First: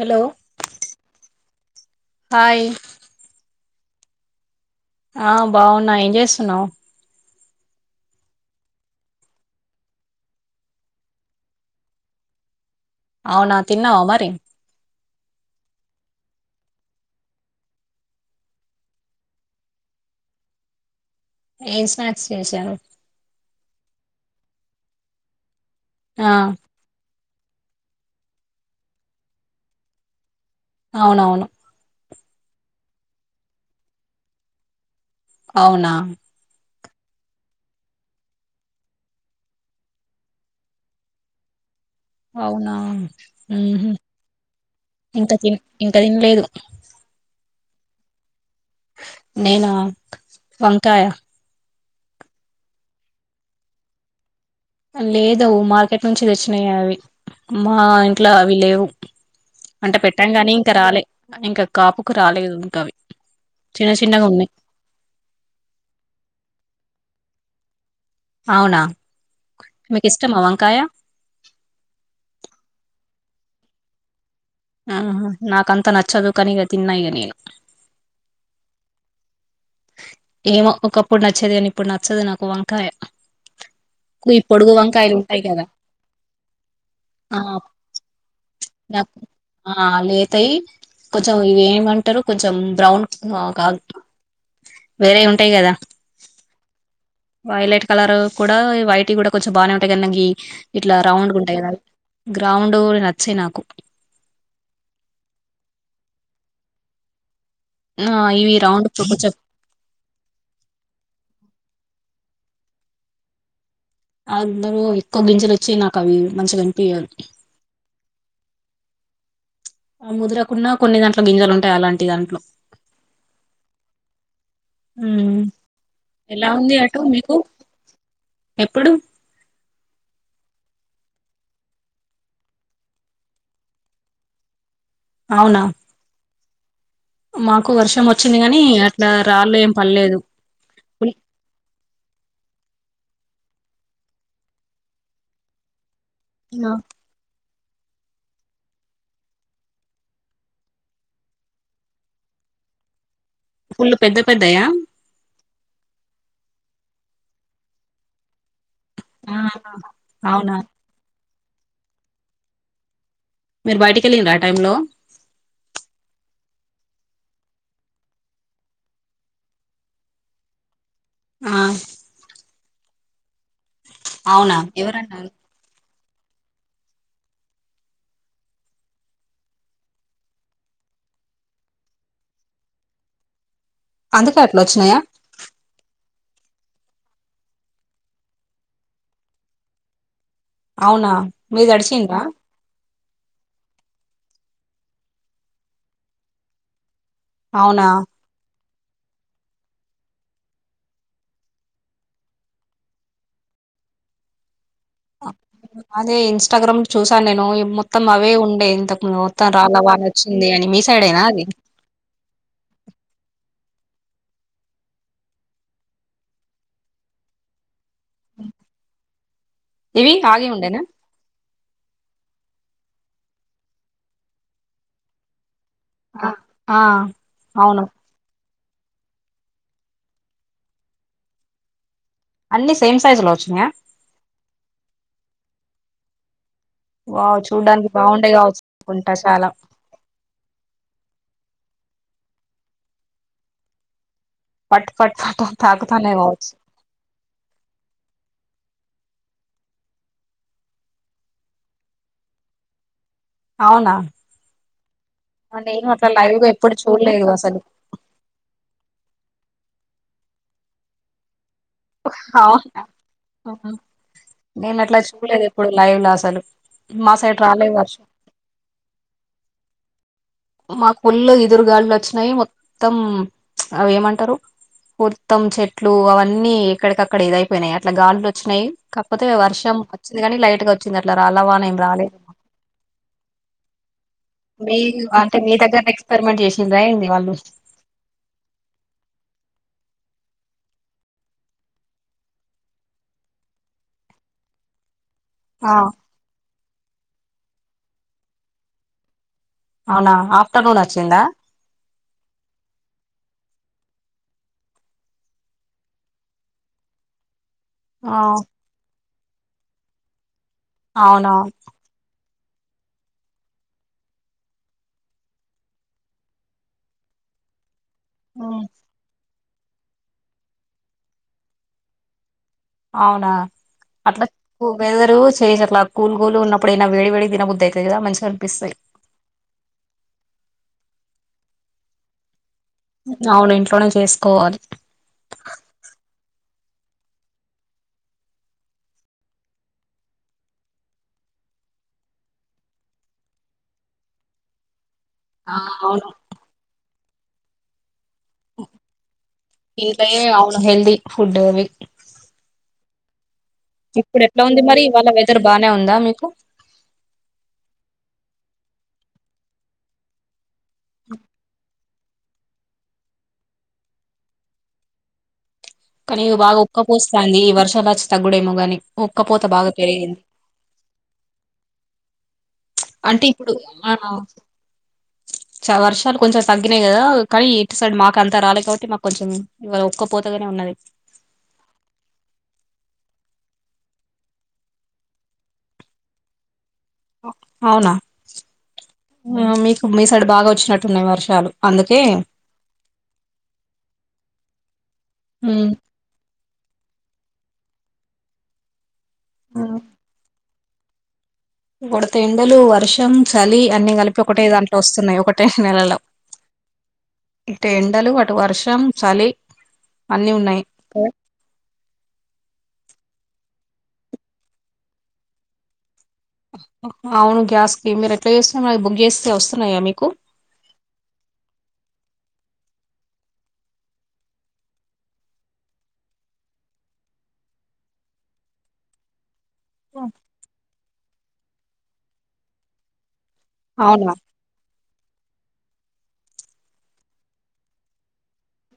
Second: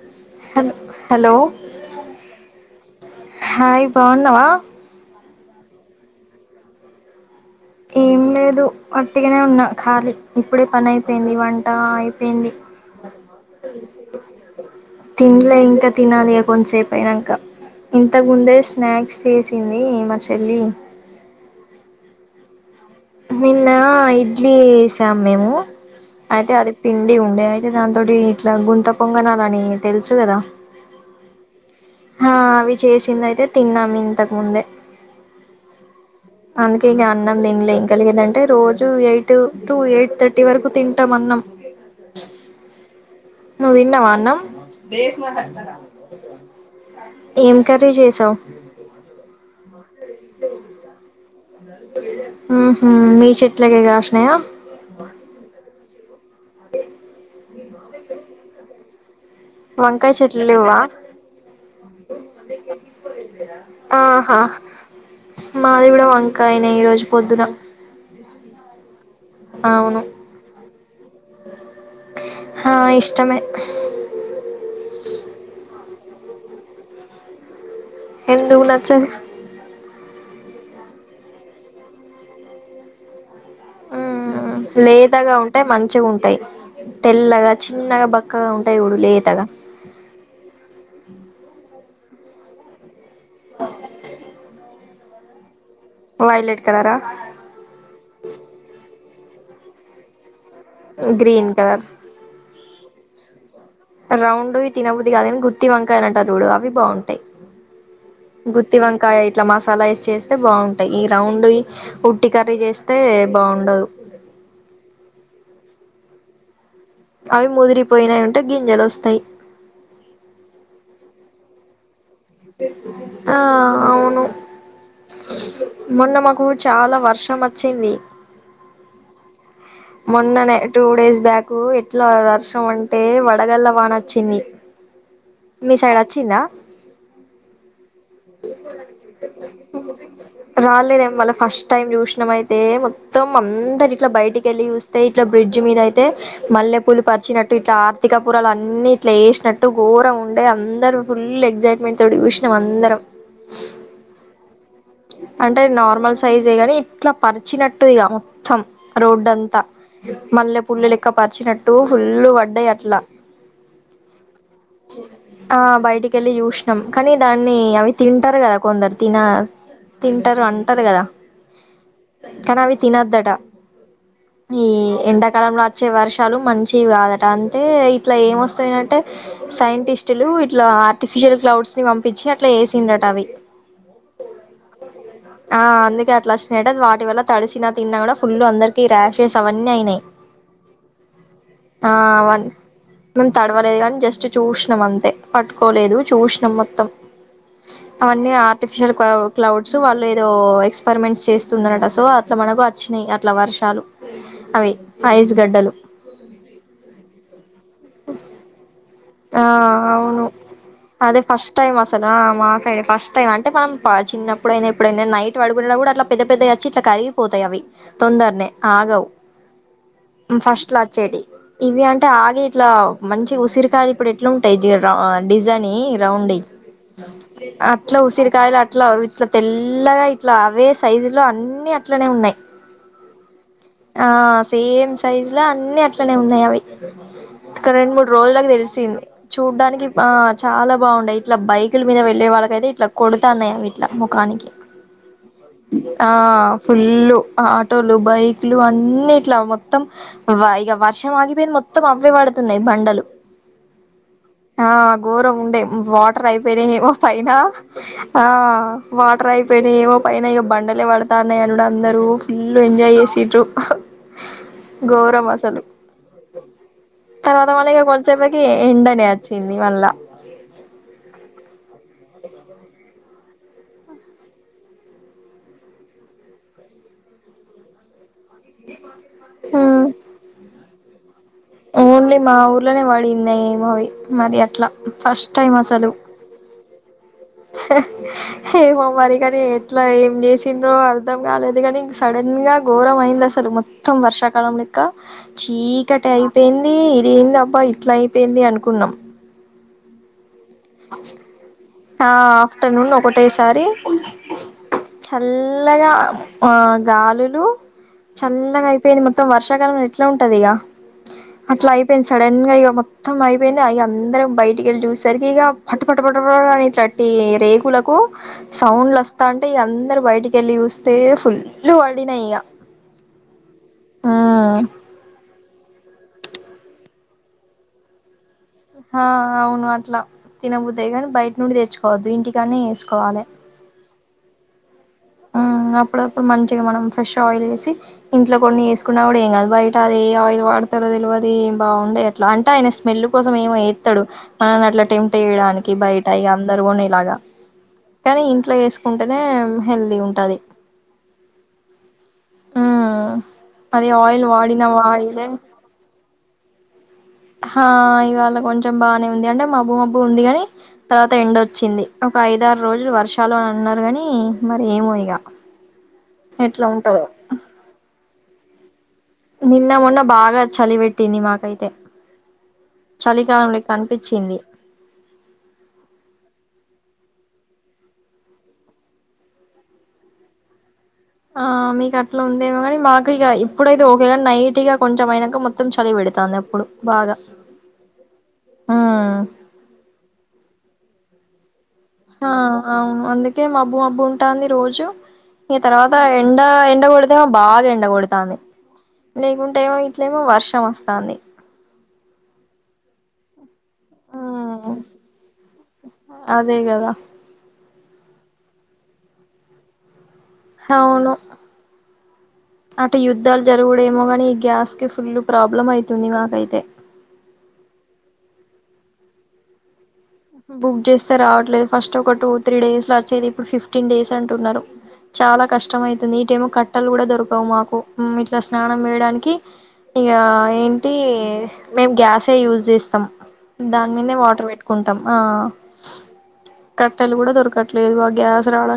Hello హల్ hello hi hi బాగున్నావా ఆ బావున్నా ఏం చేస్తున్నావు్ ఏం లేదు అట్టిగానే ఉన్నా ఖాళీ ఇప్పుడే పని అయిపోయింది వంట అయిపోయింది అవునా తిన్నావా మరి తిన్లే ఇంకా తినాలి కొంతసేపు అయినాంక ఇంతముందే స్నాక్స్ చేసింది మా చెల్లి ఏం స్నాక్స్ చేశారు నిన్న ఇడ్లీ వేసాము మీము ఆ అయితే అది పిండి ఉండే అయితే దాని తోటి ఇట్లా గుంత పొంగనాలని తెలుసు కదా అవునవును హా అవి చేసింది అయితే తిన్నాము ఇంతకు ముందే అవునా అందుకే ఇంకా అన్నం తినలే ఇంకా లేదంటే రోజు ఎయిట్ టు ఎయిట్ థర్టీ వరకు తింటాం అన్నం అవునా నువ్వు ఉహు తిన్నావా అన్నం ఇంకా తిన్ ఇంకా తినలేదు ఏం కర్రీ చేసావు నేనా వంకాయ హుహు మీ చెట్లకే కాసినయ లేదు మాక్ నుంచి తెచ్చినాయి అవి మా ఇంట్లో అవి లేవు అంటే వంకాయ పెట్టాం చెట్లు గాని ఇంకా లేవవా రాలే ఇంకా కాపుకు రాలేదు ఇంకా అవి చిన్న చిన్నగా ఆహా ఉన్నాయి మాది కూడా వంకాయనే ఈ రోజు పొద్దున అవునా అవును మీకు ఇష్టమా వంకాయ ఆహా ఇష్టమే ఆహా నాకు అంత నచ్చదు కానిగా తిన్న ఇగ నేను ఎందుకు నచ్చద్ ఏమో ఒకప్పుడు నచ్చేది కాని ఇప్పుడు నచ్చదు నాకు వంకాయ ఈ పొడుగు ఉ వంకాయలు లేతగా ఉంటాయి ఉంటే కదా మంచిగా ఉంటాయి ఆ తెల్లగా చిన్నగా బక్కగా ఉంటాయి చూడు నాకు లేతగా ఆ లేతయి కొంచెం ఇవి ఏమంటారు కొంచెం బ్రౌన్ ఆ కాదు వేరే ఉంటాయి కదా వైలెట్ కలరా వైలైట్ కలర్ కూడా వైట్ కూడా కొంచెం బాగానే ఉంటాయి గానీ గి ఇట్లా రౌండ్ గా గ్రీన్ ఉంటాయి కదా కలర్ గ్రౌండ్ ో నచ్చే నాకు రౌండ్వి తినబద్ది కాదుగానీ గుత్తి వంకాయలంటారు చూడు అవి బాగుంటాయి ఆ ఇవి గుత్తి రౌండ్ వంకాయ కొంచెం ఇట్లా మసాలా వేస్ చేస్తే బాగుంటాయి ఈ రౌండ్ ఇట్టి కర్రీ చేస్తే బాగుండదు అందలో ఎక్కువ గింజలు వచ్చి నాకు అవి మంచి గంజ అవి ముదిరి పోయినాయి ఉంటే గింజలు వస్తాయి ఆ ముదర్రకున్న కొన్ని దాంట్ల గింజలు ఉంటాయి అలాంటిదా ఆ అవును ఉమ్ మొన్న మాకు ఎలా ఉంది చాలా అటు మీకు వర్షం వచ్చింది ఎప్పుడు మొన్ననే టూ డేస్ బ్యాకు ఎట్లా వర్షం అంటే వడగల్ల వానొచ్చింది అవునా మీ సైడ్ వచ్చిందా మాకు వర్షం వచ్చింది కాని అట్లా రాళ్ళు ఏం పడలేదు రాలేదే మళ ఫస్ట్ టైం చూసినయితే మొత్తం మ అందరు ఇట్లా బయటికి వెళ్ళి చూస్తే ఇట్లా బ్రిడ్జ్ మీద అయితే ఆ మల్లె పూలు పరిచినట్టు ఇట్లా ఆర్థికపురాలు అన్నిీ ఇట్లా వేసినట్టుఘోర ఉండే అందరం ఫుల్ ఎగ్జైట్మెంట్ తోటి చూసినాం అందరం పుల్లు పెద్ద పెద్దయా అంటే నార్మల్ సైజే గాని ఇట్లా పరిచినట్టుదిగా మొత్తం రోడ్ ఆ అంతా అవునా మల్లెపూలు లెక్క పరిచినట్టు ఫుల్ వడ్డాయి అట్లా మీరు బయటికి వెళ్ళిండ్రా ఆ టైంలో ఆ బయటికి వెళ్ళి చూసినాం కానీ దాన్ని అవి తింటారు కదా కొందరు తిన తింటారు అంటారు కదా ఆ కనీ అవి తినొద్దు అట అవునా ఈ ఎవరన్నారు ఎండాకాలంలో వచ్చే వర్షం చ మంచివి కాదట అంటే ఇట్లా ఏమ వస్తాయింటే సైంటిస్టులు ఇట్లా ఆర్టిఫిషియల్ క్లౌడ్స్ పంపించి అట్లా సి రటవి అందుకే అట్లా వచ్చినాయా అట్లాిన వాటి వల్ల తడిసిన తిన్నా కూడా ఫుల్లు అందరికి రాశేష్ అవన్నీ అయినాయి అవునా మీరు ఆ తడిసిన్ రా అవన్నీ మేము తడవలేదు కానీ జస్ట్ చూసినాం అంతే పట్టుకోలేదు చూసినాం మొత్తం అవునా అవన్నీ ఆర్టిఫిషియల్ క్లౌడ్స్ వాళ్ళు ఏదో ఎక్స్పెరిమెంట్స్ చేస్తున్నారట సో అట్లా మనకు వచ్చినాయి అట్లా వర్షాలు అవి ఐస్ గడ్డలు అదే ఇన్స్టాగ్రామ్ చూసాను నేను మొత్తం అవే ఉండేవి ఆ అవును మీ అదే సైడేనా అది ఫస్ట్ టైమ్ అసలు మా సైడి ఫస్ట్ టై అంటే మనం చిన్నప్పుడయినా ఎప్పుడైనా నైట్ పడుకు కూడా అట్లా పెద్ద పెద్దగా వచ్చి ఇట్లా కరిగిపోతాయి అవి తొందరనే ఆగవు ఇవి ఆగి ఫస్ట్ ఉండేనా వచ్చేటి ఇవి అంటే ఆగ ఇట్లా మంచి ఉసిరికాయలు ఎట్లా టైట్ డిజైన్ ఆ రౌండ్ ఇ ఆ, అవును అట్లా ఉసిరికాయ ఇట్లా ఇట్లా తెల్లగా ఇట్లా అవే సైజు లో అన్ని అట్లానే ఉన్నాయి అన్ని సేమ్ సైజు లో వచ్చినాయా సేమ్ సైజ్ ఇట్లా అన్ని అట్లనే ఉన్నాయి అవి వావ్ చూడ్డానికి కరెండు మూడు బాగుండే రోజులగ తె కావచ్చు అనుకుంటా చాలా చూడ్డానికి చాలా బాగుండయి ఇట్లా బైకుల మీద వెళ్ళలే వాళ్ళక అైతే ఇట్లా కొడుతుాన్నాయివి ఇట్లా ముఖానికి పట్ పట్ పట్ అని ఆ తాకుతానే కావచ్చు ఫుల్లు ఆటోలు బైక్లు అన్నీ న్ని ఇట్లా మొత్తం ఇక వర్షం ఆగిపోయింది మొత్తం అవ్వవి పడుతున్నాయి బండలు అవునా ఆ ఘోరం ఉండే నేను అట్లా వాటర్ లైవ్ గా అయిపోయినా ఎప్పుడు ఏమో చూడలేదు పైన అసలు ఆ వాటర్ అయిపోయినా ఏమో పైన ఇగ బండలే పడతాన్నా అవునా నేను అట్లా ఘోరం చూడలేదు అసలు ఇప్పుడు లైవ్ లో అసలు మాసైటు రాలేదు వర్షం ఎండనేచ్చినిీ మల్ల మా పళ్ళు ఇది దుర్గాళ్లు వచ్చినాయి మొత్తం అవి ఏమంటారు మోత్తం చెట్లు అవన్నీ ఎక్కడికక్కడ ఇదయిపోయినాయి అట్లా గాలిలో వచ్చినాయి కాకపోతే వర్షం వచ్చింది కానీ లైట్ గా వచ్చ ఓన్లీ మా ఊర్లోనే వాడింది ఏమో అవి మరి అట్లా మీ ఫస్ట్ అంటే టైం మీ దగ్గర అసలు ఎక్స్పెరిమెంట్ చేరిందా ంది వా ఏమో మరి కానీ ఎట్లా ఏం చేసి ఇన్రొలు అర్ధం కాలేదు కానీ సడన్ గా ఘోరమ అయింది అసలు మొత్తం వర్షాకాలం క్క ఆ చీక అ టయి పన్ ఇది అయింది అబా ఇట్లా అయిపోయింది అనుకున్నాం అవునా ట్ట నూన వచ్చిందా ఆ ఆఫ్టర్నూన్ ఒకటేసారి చల్లగా ఆ గాలులు ఆ చల్గాైపోయింది మ మొత్తం వర్షకాలంలో ఎట్లా ఉంటది ఇగ అవునవును అట్లా అయిపోయింది సడన్ ఇక మొత్తం అయిపోయింది అయి అందరం బయటికిళ్ళి చూసరికి ఇక ఫట్ పట్ పట అని ఇట్లట్టి రేకులకు కు సౌండ్లస్త అంటే ఇ అందరు బయటికెళ్ళి చూస్తే ఫుల్ వడినాయి ఇగ అవునా అట్లా ఒక అయిదరుచ్ చేస్ అట్లా కూల్ కూల్ గా ఉన్నప్పుడయినా వేడి వేడిగా తినబుద్దయితది ఇగ మంచి ఆ అవును అట్లా తినబుద్దా కాని బయటి నుండి తెచ్చుకోవద్దు ఇంటికి అవును ఇంట్లోనే చేస్ కోవాలి మ్ అప్పుడప్పుడు మంచిగా మనం ఫ్రెష్ ఆయిల్ చేసి ఇంట్లో కొన్ని వేసుకున్నా కూడా ఏం కాదు బయట అది ఏ ఆయిల్ వాడతారో తెల్వదు ఏం బాగుండే అట్లా అంటే ఆయన స్మెల్ కోసం ఏమో ఎత్తడు మనని అట్లా టెం ఆ ట్టేయడానికి బయట అవును ఇగ అందరు కొనేలాగా కానీ ఇంట్లో వేసుకుంటేనే ఇంట్లోయే అవును హెల్ది ఫుడ్ అవి అది ఇప్పుడు ఆయిల్ ఎట్లా ఉంది వాడిన మరి ఇవాళ ఆయిలే వెదర్ బానే ఉందా మీకు హా ఇవాళ కొంచెం బానే ఉంది అంటే మబ్బు మబ్బు ఉంది కాని తర్వాత ఎండోచ్చింది ఒక ఐదారు రోజులు వర్షాలు అని అన్నారు గాని మరి ఏమో ఇగ కానీ ఈ బాగా ఎట్లా ఉంటదో వుక్కపోస్తాంది ఈ వర్షాలు బాచ్ తగ్గుడేమో కానీ నిన్న మొన్న బాగా చలి పెట్టింది మాకైతే అంటే చలికాలం ఇప్పుడు లెక్క ఆ అనిపించింది చ వర్షాలు కొంచం తగ్గినాయి కదా కానీ ఇటు సైడ్ మాకు అంత రాలేదు కాబట్టి మాకు కొంచెం ఇవాళ ఒక్కపోతగానే ఉన్నది ఆ మీకు అట్లా ఉందిమో కాని మాకు ఇక ఇప్పుడైతే ఒకేగా నైట్గా కొంచెం అయినాక మొత్తం చలి పెడుతుంది అప్పుడు బాగా అవునా ఉమ్ మీకు మీ సైడ్ బాగా వచ్చి వున్నటున్నాయి వర్షాలు అందుకే ఆ అవును అందుకే మబ్బు మబ్బు ఉంటాంది రోజు ఆ ఈ తర్వాత ఎం బాగా ఎండ కొడుత బాగా ఎండ కొడుతాంది లేకుంటే ఏమో ఇట్లేమో వర్షం వస్త కానీ గుడత ఎండలు వర్షం చలి అన్నీ కలిపి ఒకటే మ్మ్ దాంట్లో వస్తున్నాయి ఒకటే నెలలో అదే కదా టు ఎండలు అటు వర్షం చలి అన్ని ఉన్నాయి అవును అటు యుద్ధాలు జరుగుడేమో కాని గ్యాస్ కి ఫుల్ ప్రాబ్లమ్ అయింది అవును గ్యాస్ కీ మీరు యెట్లా చేస్తున్నారు గ్యాస్ వస్తున్నాయా మీకు బుక్ చేస్తే రావట్లేదు ఫస్ట్ ఒక టూ త్రీ డేస్ లో వచ్చేది ఇప్పుడు ఫిఫ్టీన్ డేస్ అంటున్నారు చాలా కష్టం అవుతుంది ఇటేమో కట్టలు కూడా దొరికావు మాకు ఇట్లా స్నానం వేయడానికి ఇకా ఏంటి మేం గ్యాసే యూజ్ చేస్తాం దాని అవునా మీదే వాటర్ పెట్టుకుంట ఆ కట్టలు కూడా దోరకట్లా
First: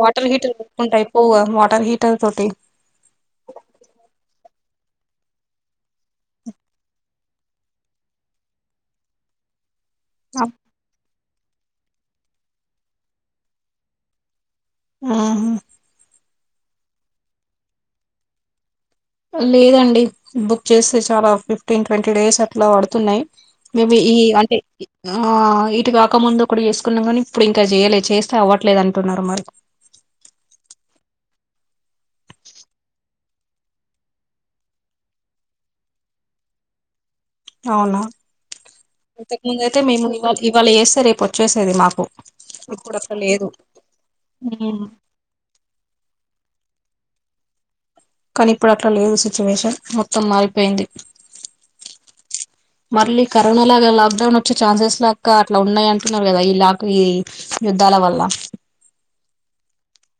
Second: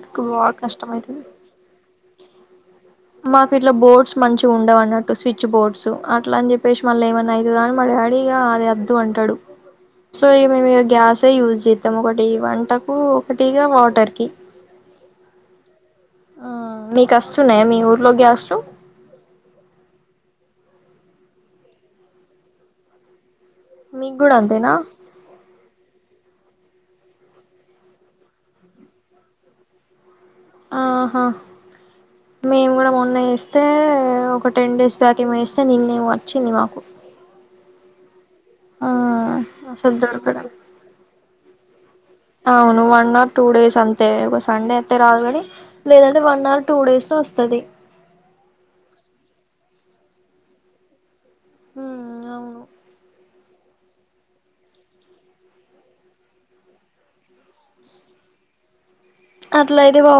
వాటర్ హీటర్ కొనుకుంటే అయిపోయే కదా వాటర్ హీటర్ తోటి మాకు ఇట్లా బోర్డ్స్ మంచి ఉండవు అన్నట్టు స్విచ్ బోర్డ్స్ అట్లా అని చెప్పేసి మళ్ళీ ఏమన్నా అవుతదని మా డాడీ వద్దు అంటాడు సో మే గ్యాస్ యూజ్ చేస్తాం ఒకటి వంటకు ఒకటిగా వాటర్ కి ఆ మీకు వస్తుందా మీ ఊర్లో గ్యాస్లు లేదండి బుక్ చేస్తే చాలా ఫిఫ్టీన్ ట్వంటీ డేస్ అట్లా పడుతున్నాయి మేబి మీకు ఈ కూడా అంటే అంతేనా ఆ ఇటు కాక ముందు ఒకటి చేసు న్నా కానీ ఇప్పుడు ఇంకా చేయలేదు చేస్తే అవ్వట్లేదు అంటున్నారు మరి ఆహా మేము కూడా మొన్న ఇస్తం తే ఒక టెన్ డేస్ బ్యాక్ ఏమ వేస్తే నిన్నే వచ్చింది మాకు అవునా ఆ ఇంతకు ముందు అయితే అసలు మేము ఇవాళ దొరకడం ఇవాళ చేస్తే రేపు వచ్చేసేది మాకు అవును ఇప్పుడు వన్ అట్లా ఆర్ టూ లేదు డేస్ అంతే ఒక సండే ఉమ్. అయితే రాదు కానీ లేదంటే వన్ ఆర్ టూ డేస్ లో వస్త ప్పదే కానీ ఇప్పుడు అట్లా లేదు సిచ్యువేషన్ మొత్తం మారిపోయింది ఉమ్ అవును మరలి కరోనా లాగా లాక్డౌన్ వచ్చే ఛాన్సెస్ లాకా అట్లా ఉన్నాయి అంటున్నారు కదా ఈ లాక్ ఈ యుద్ధాల వల్ల అట్లయితే బా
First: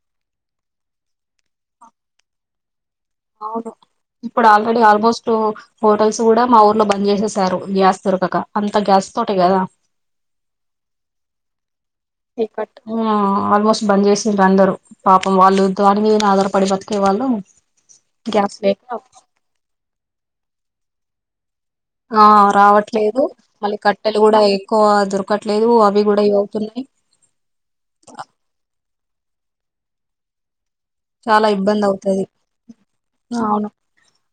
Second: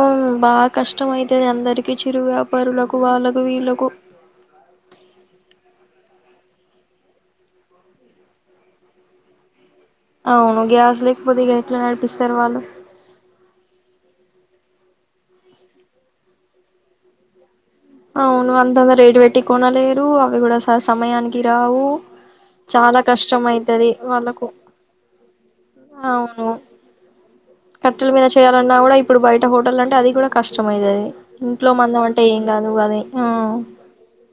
బాగా కష్టం అయితది అందరికిీ చిరు వ్యాపారులు అవును ఇప్పుడు ఆల్రెడీ ఆల్మోస్ట్ హోటల్స్ కూడా మా ఊర్లో బంద్ చేసేసారు గ్యాస్ దొరకక అంత గ్యాస్ తోటే కదా అవును గ్యాస లేెకుపోతే గా లోకేట్ ఆల్మోస్ట్ బంద్ చేస్త చేసా అందరు పాపం వాళ్ళు దాని మీద ఆధారపడి బ్రతికేవాళ్ళు అవును అందరు రేడ్ వేటి కోనాల టు అవి కూడా స సమయానికి రావు ఆ చాలా రావట్లేదు కష్టం మళ్ళీ అయితది కట్టెలు కూడా వాళ్ళకు ఎక్కువ దొరకట్లేదు అవి కూడా అవును ఇవుతున్నాయి కట్టెల మీద చేయాలన్నా కూడా ఇప్పుడు బయట హోటల్ అంటే అది కూడా కష్టం ష్టమవుతుది చాలా ఇంట్లో ఇబ్బంది మందం అంటే అవుతది కాదు అది ఆ అవును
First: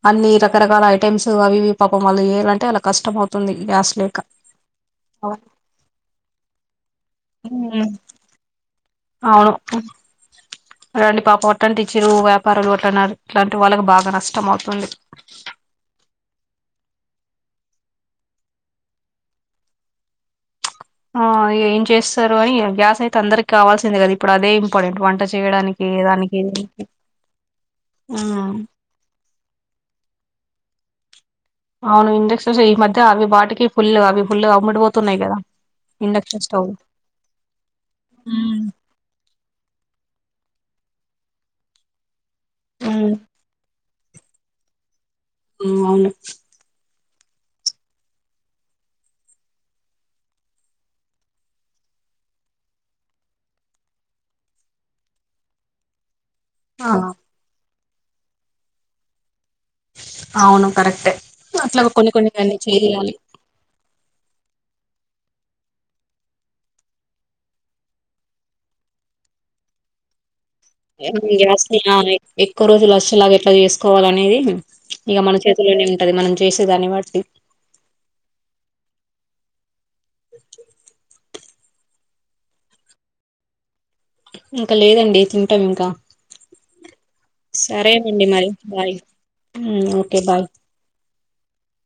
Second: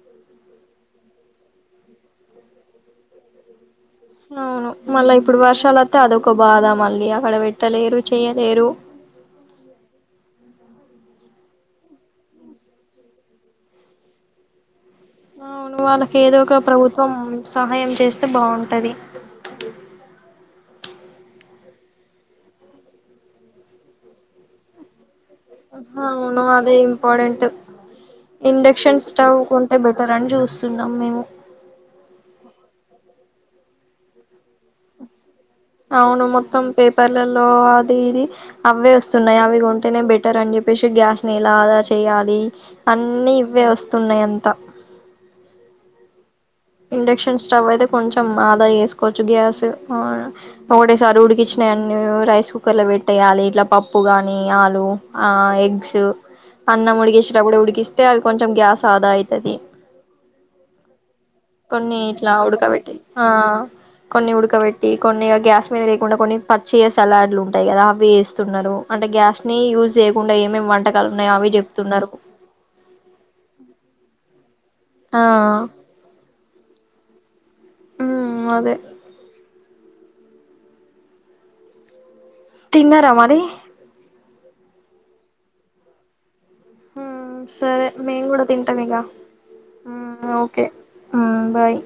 అన్ని రకరకాల చాలా ఐటమ్స్ అవి ఇవి పాపం వల్ల చేయాలంటే అ కష్టం అవుతుంది గ్యాస్ లేక అవును మళ్ళా ఇప్పుడు వర్షాలు వస్తే అది ఒక బాధ ఇగ ఆడ పెట్టలేరు చేయలేరు అవును రండి పాపం అట్ట ఆంటీచిరు వ్యాపారులు అట్లా అట్లాంటి వాళ్లకు వాళ్ళకి బాగా నష్టం అవుతుంది అవును వాళ్ళకి ఏదో ఒక ప్రభుత్వం సహాయం చేస్తే బాగుంటుంది ఆ ఏం చేస్తారు ఏం గ్యాస్ అయితే అందరికి కావాల్సింది కదా ఇప్పుడు అదే ఇంపార్టెంట్ వంట చేయడానికి హ దానికి అవును అదే ఇంపార్టెంట్ ఉమ్ ఇండక్షన్ స్టవ్ కుంటే బెటర్ అని చూస్త తున్నాము మేము అవును ఇండక్షన్స్ ఈ మధ్య అవి వాటికి ఫుల్ అవి ఫుల్ అమ్మడు పోతున్నాయి కదా అవును ఇండక్షన్ మొత్తం స్టవ్ పేపర్లలో అది ఇది ఉమ్ అవే వస్తున్నాయి అవి కొంటేనే బెటర్ అని చెప్పి చెప్పేసి గ్యాస్ ని ఎలా ఆదా చేయాలి ఉమ్ అన్ని ఇవ్వే వస్తా తున్నయంత ఊ అవును ఇండక్షన్ స్టవ్ అయితే కొంచెం ఆదా వేసుకోవచ్చు గ్యాస్ అహ ఒకటేసారి ఉడికించినాయి అన్నీ రైస్ కుక్కర్ లో పెట్టేయాలి ఇట్లా పప్పు కాగాని ఆలు ఆ ఎగ్స్ ఆ అన్నం ఉడికించినప్పుడు ఉడికిస్త అయితే అవి కొంచెం గ్యాస్ ఆదా అయితది అవును కరెక్టే అట్లా కొన్ని ఇట్లా అన్ని ఉడకబెట్టి చేయాలి ఆ కొన్ని ఉడకబెట్టి కొన్ని గ్యాస్ మీద లేకుండా కొన్ని పచ్చియ సలాడ్లు ఉంటాయి కదా అవి వేస్తున్నారు అంటే గ్యాస్ ని యూజ్ చేయకుండా ఏమే మీ ఇగ గ్యాస్ని ఆ ఎక్కువ రోజులుఅసలు ఆగట్లే చే కోవాల అనేది ఇగ ఆ మన చేతిలోనే ఉంటది మనం చేసేదాన్ని బట్టి ఉ అదే [inaudible] తిన్నారా మరి ఇంకా లేదండి తింటాం ఇంకా ఉమ్ సరే సరేనండి మేము కూడా మరి తింటాం బాయ్ ఇక ఓకే బాయ్ ఆహా బాయ్